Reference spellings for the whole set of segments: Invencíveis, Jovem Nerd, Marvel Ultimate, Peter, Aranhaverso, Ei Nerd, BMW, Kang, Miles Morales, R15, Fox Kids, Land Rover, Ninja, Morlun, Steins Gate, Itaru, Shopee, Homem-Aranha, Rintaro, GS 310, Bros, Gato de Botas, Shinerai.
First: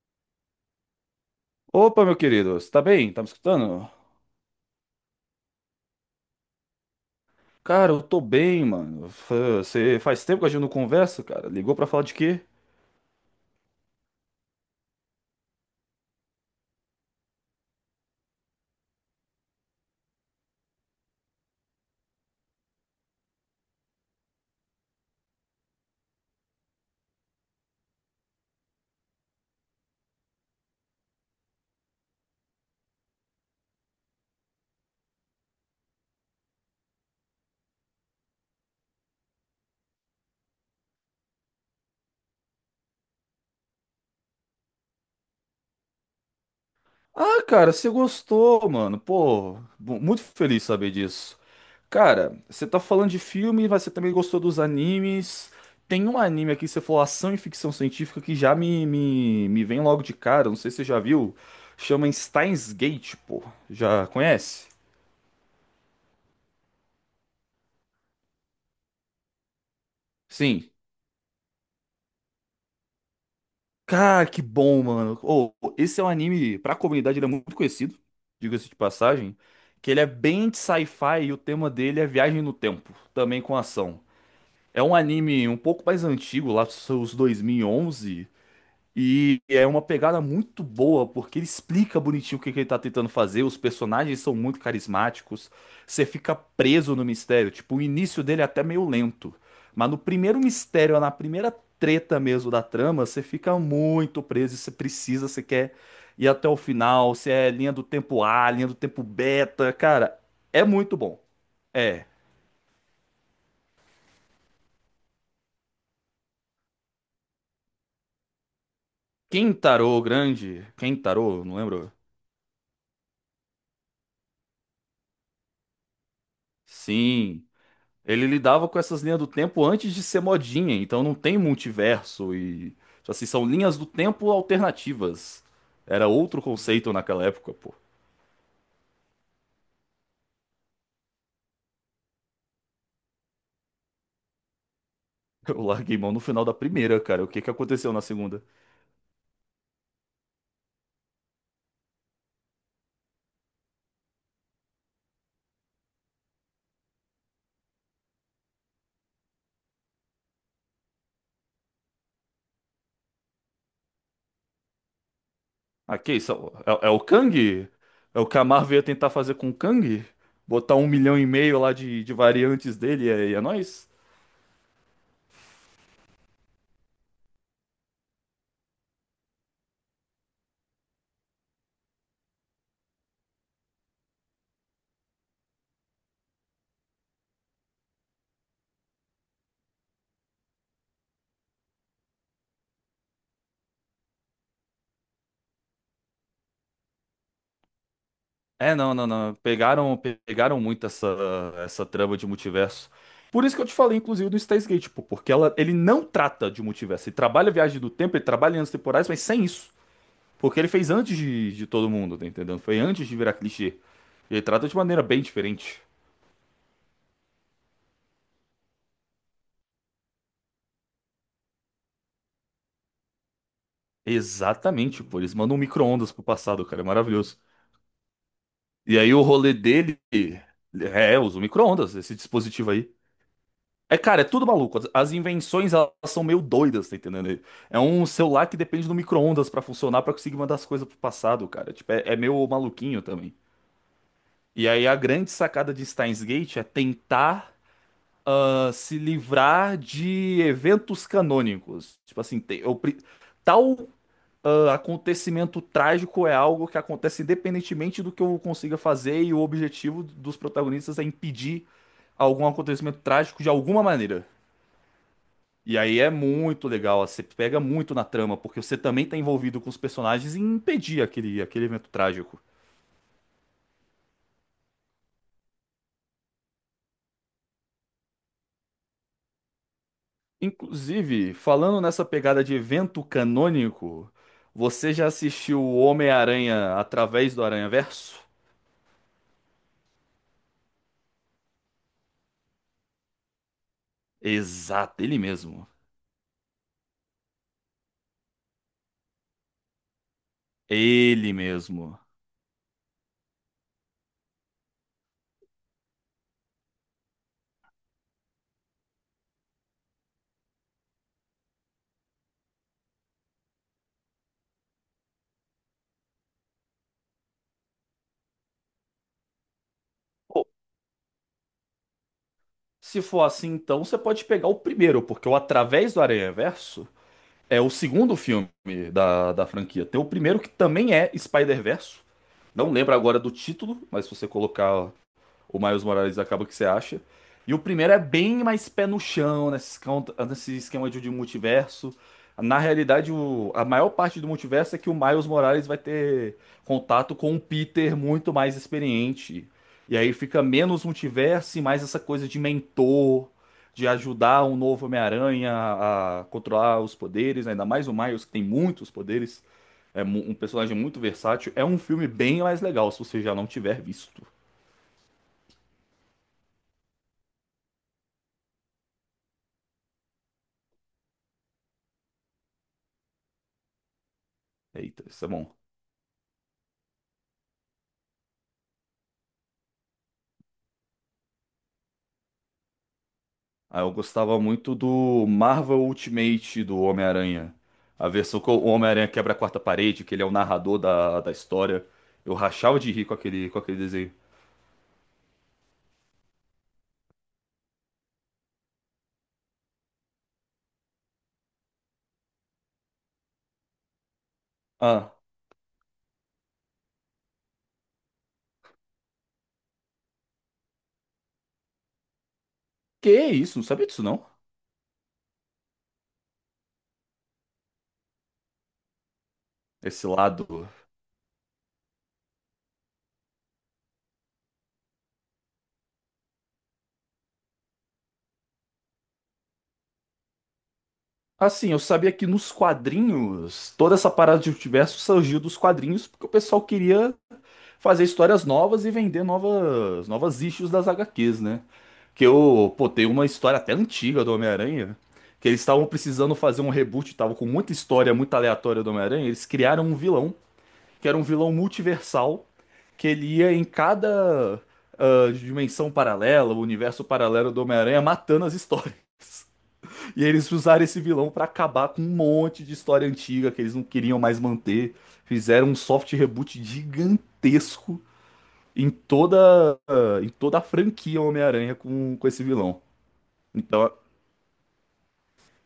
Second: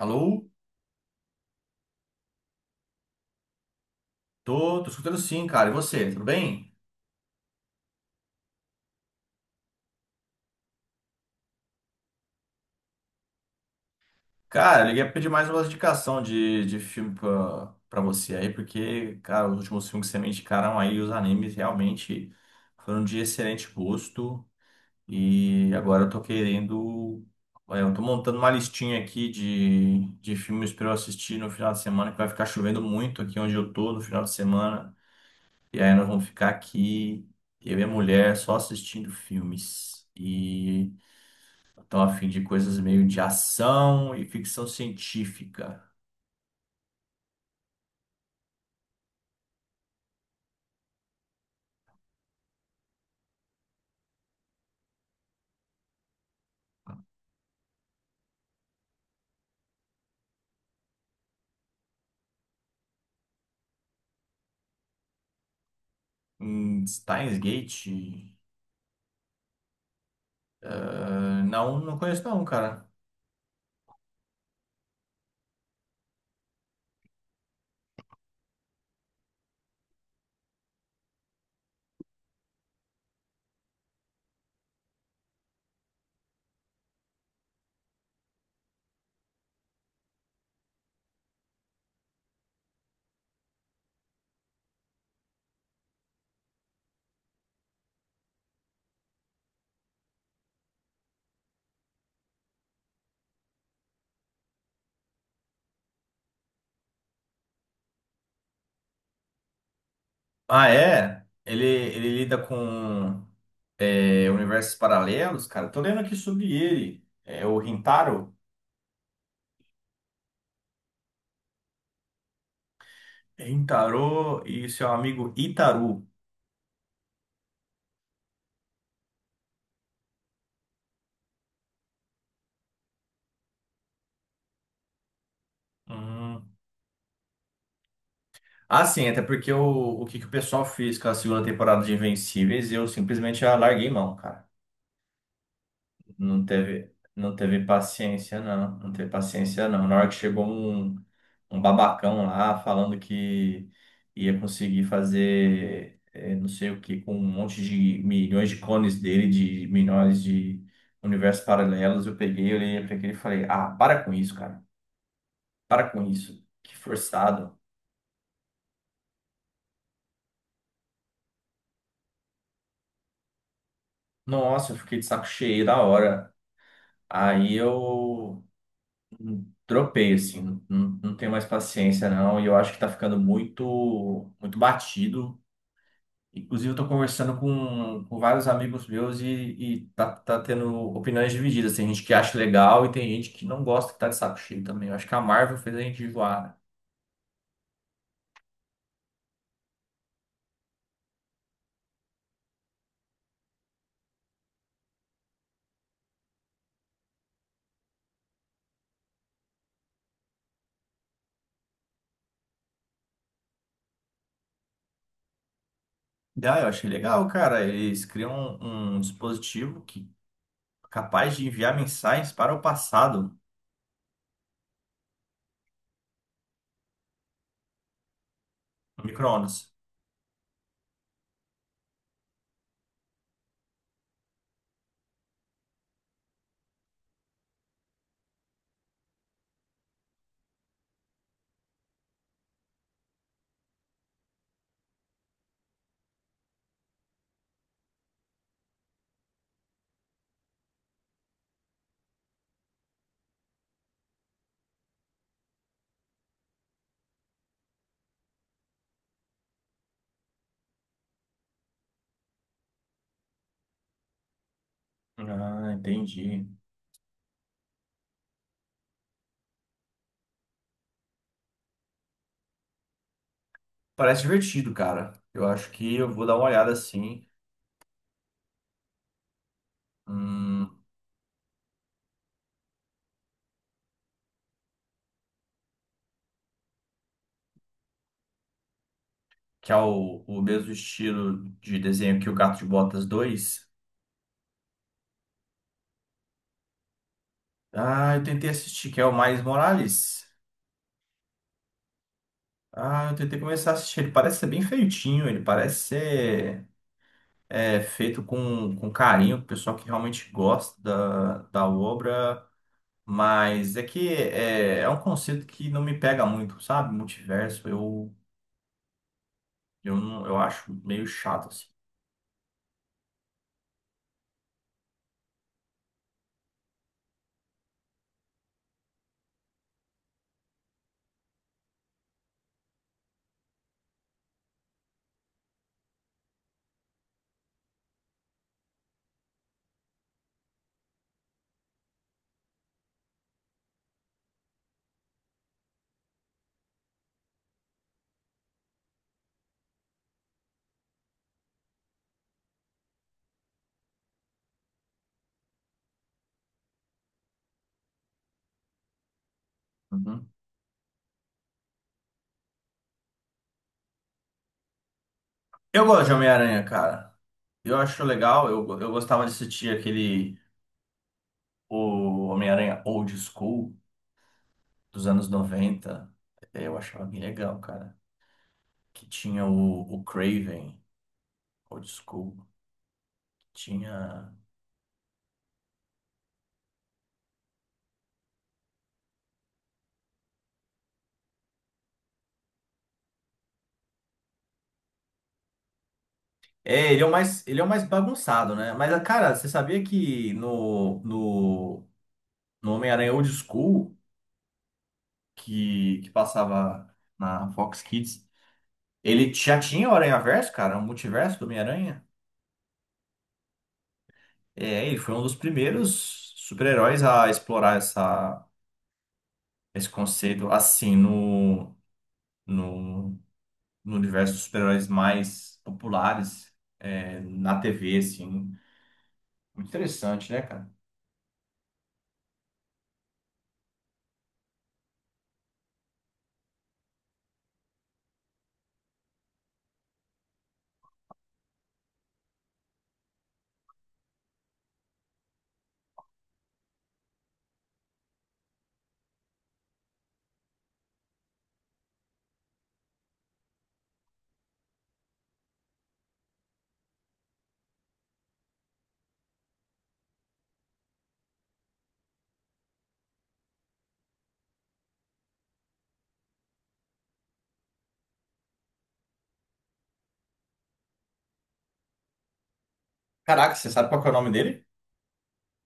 Alô? Opa, meu querido, você tá bem? Tá me escutando? Tô, escutando sim, cara. E você, tudo bem? Cara, eu tô bem, mano. Você faz tempo que a gente não conversa, cara. Ligou pra falar de quê? Cara, eu liguei pra pedir mais uma indicação de filme pra você aí, porque, cara, os últimos filmes que você me indicaram aí, os animes realmente foram de excelente gosto. E agora eu tô querendo. Olha, eu tô montando uma listinha aqui de filmes pra eu assistir no final de semana, que vai ficar chovendo muito aqui onde eu tô no final de semana. E aí nós vamos ficar aqui, eu e a mulher, só assistindo filmes. Tô a fim de coisas meio de ação e ficção científica. Ah, cara, você gostou, mano. Pô, muito feliz saber disso. Cara, você tá falando de filme, mas você também gostou dos animes. Tem um anime aqui, você falou ação e ficção científica, que já me vem logo de cara. Não sei se você já viu. Chama Steins Gate, pô. Já conhece? Steins Gate? Sim. Ah, não, conheço não, cara. Cara, que bom, mano. Ô, esse é um anime, pra comunidade, ele é muito conhecido, diga-se de passagem, que ele é bem de sci-fi e o tema dele é viagem no tempo, também com ação. É um anime um pouco mais antigo, lá dos seus 2011. E é uma pegada muito boa, porque ele explica bonitinho o que que ele tá tentando fazer, os personagens são muito carismáticos, você fica preso no mistério, tipo, o início dele é até meio lento, mas no primeiro mistério, na primeira treta mesmo da trama, você fica muito preso, e você precisa, você quer ir até o final, se é linha do tempo A, linha do tempo beta, cara, é Ah, muito bom. é? Ele, É. ele lida com universos paralelos, cara. Tô lendo aqui sobre ele. É o Rintaro. Kentaro Grande, Kentaro, não lembro? Rintaro e seu amigo Itaru. Sim. Ele lidava com essas linhas do tempo antes de ser modinha, então não tem multiverso e, tipo assim, são linhas do tempo alternativas. Era outro Hum. conceito naquela época, pô. Ah, sim, até porque o que o pessoal fez com a segunda temporada de Invencíveis, eu simplesmente já larguei mão, cara. Eu larguei mão no Não final da teve, primeira, cara. O não que que teve aconteceu na paciência, segunda? não. Não teve paciência, não. Na hora que chegou um babacão lá falando que ia conseguir fazer não sei o que com um monte de milhões de clones dele, de milhões de universos paralelos, eu peguei, olhei pra aquele e falei, ah, para com isso, cara. Para Ah, com que isso? isso. Que É, é o forçado. Kang? É o que a Marvel ia tentar fazer com o Kang? Botar um milhão e meio lá de variantes dele e é nóis? Nossa, eu fiquei de saco cheio da hora. Aí eu dropei, assim, não, não tenho mais paciência, não, e eu acho que tá ficando muito, muito batido. Inclusive, eu tô conversando com vários amigos meus e tá tendo opiniões divididas. Tem gente que acha legal e tem gente que não gosta, que tá de saco cheio também. Eu acho que a Marvel fez a gente enjoar. É, não, não, não. Pegaram, pegaram muito essa, essa trama de multiverso. Por isso que eu te falei, inclusive, do Steins Gate, pô, porque ela, ele não trata de multiverso. Ele trabalha a viagem do tempo, ele trabalha em anos temporais, mas sem isso. Porque ele fez antes de todo mundo, tá entendendo? Foi antes de virar clichê. Ele trata de maneira bem diferente. Né? Ah, eu achei legal, cara. Eles criam um dispositivo que é capaz de enviar mensagens para o passado, Exatamente, pô. Eles mandam um micro-ondas pro passado, cara. É maravilhoso. E no aí o rolê micro-ondas. dele é, usa o micro-ondas, esse dispositivo aí. É, cara, é tudo maluco. As invenções, elas são meio doidas, tá entendendo? É um celular que depende do micro-ondas pra funcionar, pra conseguir mandar as coisas pro passado, cara. Tipo, é meio maluquinho também. E aí a grande sacada de Steins Gate é tentar se livrar de eventos canônicos. Tipo assim, tal acontecimento trágico é algo que acontece independentemente do que eu consiga fazer, e o objetivo dos protagonistas é impedir algum acontecimento trágico de alguma maneira. Ah, E aí é entendi. muito legal, você pega muito na trama, porque você também tá envolvido com os personagens em impedir aquele evento trágico. Parece divertido, cara. Eu acho que eu vou dar uma olhada assim. Hum, Inclusive, falando nessa pegada de evento canônico, você já assistiu o Homem-Aranha através do Aranhaverso? que é o mesmo estilo de desenho que o Gato de Botas 2. Exato, ele mesmo. Ah, eu tentei assistir, que é o Miles Morales. Ele mesmo. Ah, eu tentei começar a assistir. Ele parece ser bem feitinho, ele parece ser feito com carinho, o pessoal que realmente gosta da obra. Mas é que é um conceito que não me pega muito, sabe? Multiverso, não, eu Pô, acho meio chato, assim. se for assim, então você pode pegar o primeiro, porque o Através do Aranhaverso é o segundo filme da franquia. Tem o primeiro que também é spider verse. Não lembro agora do título, mas se você colocar o Miles Morales acaba que você acha. E o primeiro é bem mais pé no chão, nesse esquema de multiverso. Na realidade, o- a maior parte do multiverso é que o Miles Morales vai ter contato com um Peter muito mais experiente. E aí fica menos multiverso e mais essa coisa de mentor, de ajudar um novo Homem-Aranha a controlar os poderes, né? Ainda mais o Miles, que tem muitos poderes. É Uhum. um personagem muito versátil. É um filme bem mais legal, se você já não tiver visto. Eu gosto de Homem-Aranha, cara. Eu acho legal, eu gostava de assistir aquele o Homem-Aranha Old School Eita, dos isso anos é bom. noventa eu achava bem legal, cara. Que tinha o Craven. Old School, Ah, eu tinha. gostava muito do Marvel Ultimate do Homem-Aranha. A versão que o Homem-Aranha quebra a quarta parede, que ele é o narrador da história. Eu rachava de rir com aquele desenho. É, ele é o mais, ele é o mais bagunçado, né? Mas, cara, você sabia que no Homem-Aranha Old School, Ah, que passava na Fox Kids, ele já tinha o Aranhaverso, cara, o multiverso do Homem-Aranha. que isso? Não sabia disso, não? É, ele foi um dos primeiros super-heróis a explorar essa, esse Esse lado. conceito assim no, no universo dos super-heróis mais populares na TV, assim. Muito interessante, né, cara? Assim, eu sabia que nos quadrinhos, toda essa parada de multiverso surgiu dos quadrinhos, porque o pessoal queria fazer histórias novas e vender novas, novas issues das HQs, né? Que eu, pô, tem uma história até antiga do Homem-Aranha, que eles estavam precisando fazer um reboot, estavam com muita história muito aleatória do Homem-Aranha, eles criaram um vilão, que era um vilão multiversal, que ele ia em cada dimensão paralela, o universo paralelo do Homem-Aranha, matando as histórias. E eles usaram esse vilão pra acabar com um monte de história antiga que eles não queriam mais manter. Fizeram um soft reboot gigantesco em toda, em toda a franquia Homem-Aranha com esse vilão. Caraca, você sabe Então, qual que é o nome dele?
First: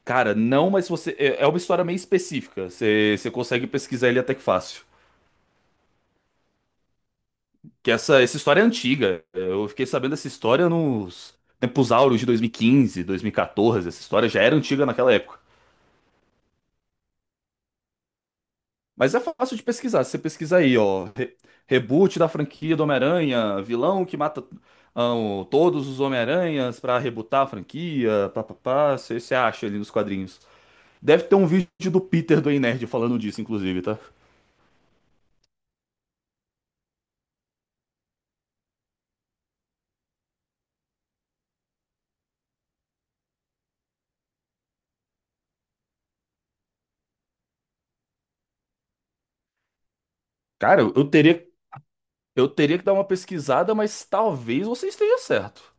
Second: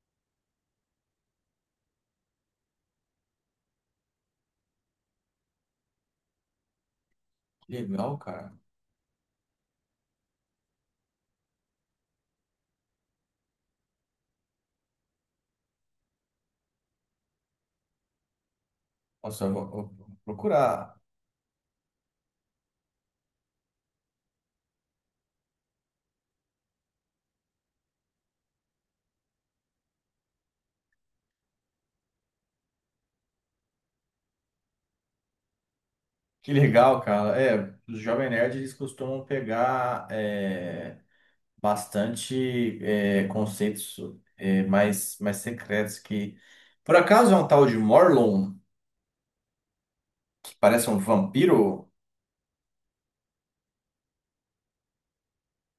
cara, não, mas você. É é uma história meio específica. Você consegue pesquisar ele até que fácil. Que Que legal, essa cara. história é antiga. Eu fiquei sabendo dessa história nos tempos áureos de 2015, 2014. Essa história já era antiga naquela época. Mas é Nossa, eu fácil vou, de eu pesquisar. vou Você pesquisa aí, procurar. ó. Reboot da franquia do Homem-Aranha, vilão que mata o- todos os Homem-Aranhas pra rebootar a franquia, papapá. Você acha ali nos quadrinhos. Deve ter um vídeo do Peter do Ei Nerd falando disso, inclusive, tá? Que legal, cara. É, os Jovem Nerd, eles costumam pegar bastante conceitos mais, mais secretos que... Por acaso é um tal de Morlun, que Cara, parece um eu teria, vampiro? O eu teria que dar uma pesquisada, mas talvez você esteja certo.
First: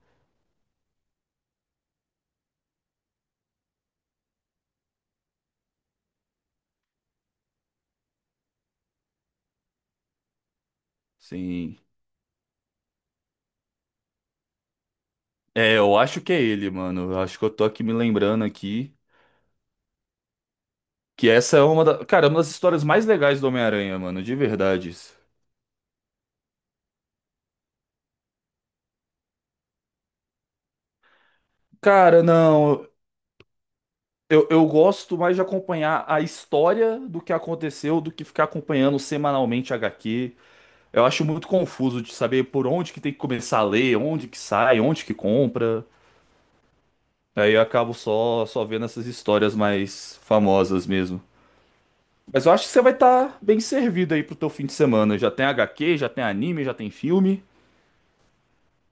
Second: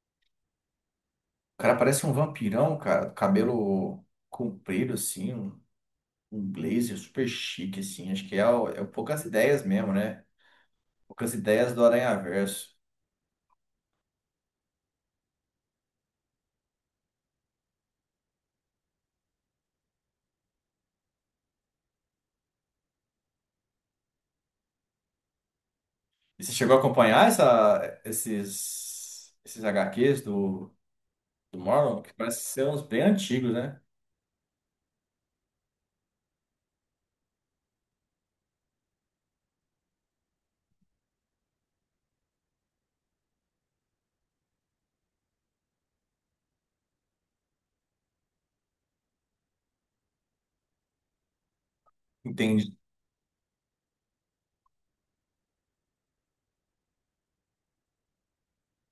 cara parece um vampirão, cara. Cabelo comprido, assim. Um um blazer super chique, assim. Acho que é, o- é o poucas ideias mesmo, né? Poucas ideias Sim. do Aranhaverso. É, eu acho que é ele, mano. Eu acho que eu tô aqui me lembrando aqui que essa é uma da, cara, uma das histórias mais legais do Homem-Aranha, mano, de verdade. E você chegou a acompanhar essa, esses, esses HQs do Marlon? Que Cara, parece ser uns não, bem antigos, né? eu gosto mais de acompanhar a história do que aconteceu do que ficar acompanhando semanalmente HQ. Eu acho muito confuso de saber por onde que tem que começar a ler, onde que sai, onde que compra. Aí eu acabo só, vendo essas histórias mais famosas mesmo. Mas eu acho que Entendi. você vai estar bem servido aí pro teu fim de semana. Já tem HQ, já tem anime, já tem filme.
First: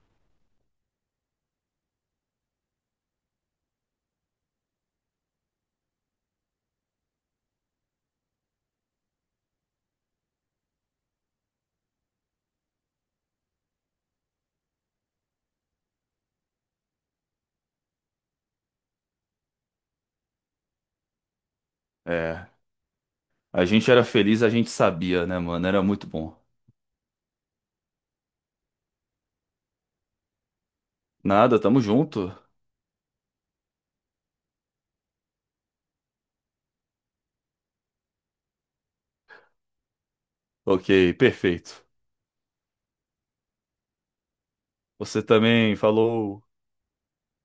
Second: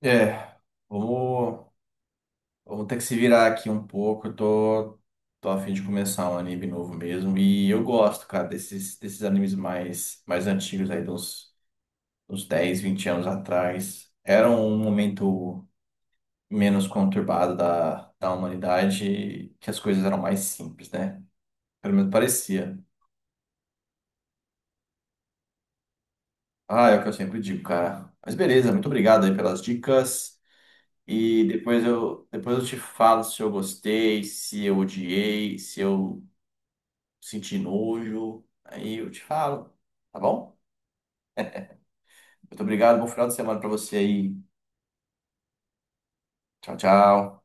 É, vamos, vamos ter que se virar aqui um pouco. Eu tô a fim de começar um anime novo mesmo. E eu gosto, cara, desses animes mais, mais antigos aí, dos, uns 10, 20 anos atrás. Era um momento menos conturbada da humanidade, que as coisas eram mais simples, né? Pelo menos É, parecia. a gente era feliz, a gente sabia, né, mano? Era muito bom. Ah, é o que eu sempre digo, cara. Mas beleza, muito obrigado aí pelas dicas. E Nada, tamo depois eu, junto. depois eu te falo se eu gostei, se eu odiei, se eu senti nojo. Aí eu te falo, tá bom? Ok, perfeito. Muito obrigado, bom final de semana pra você aí. Você também falou. Tchau, tchau.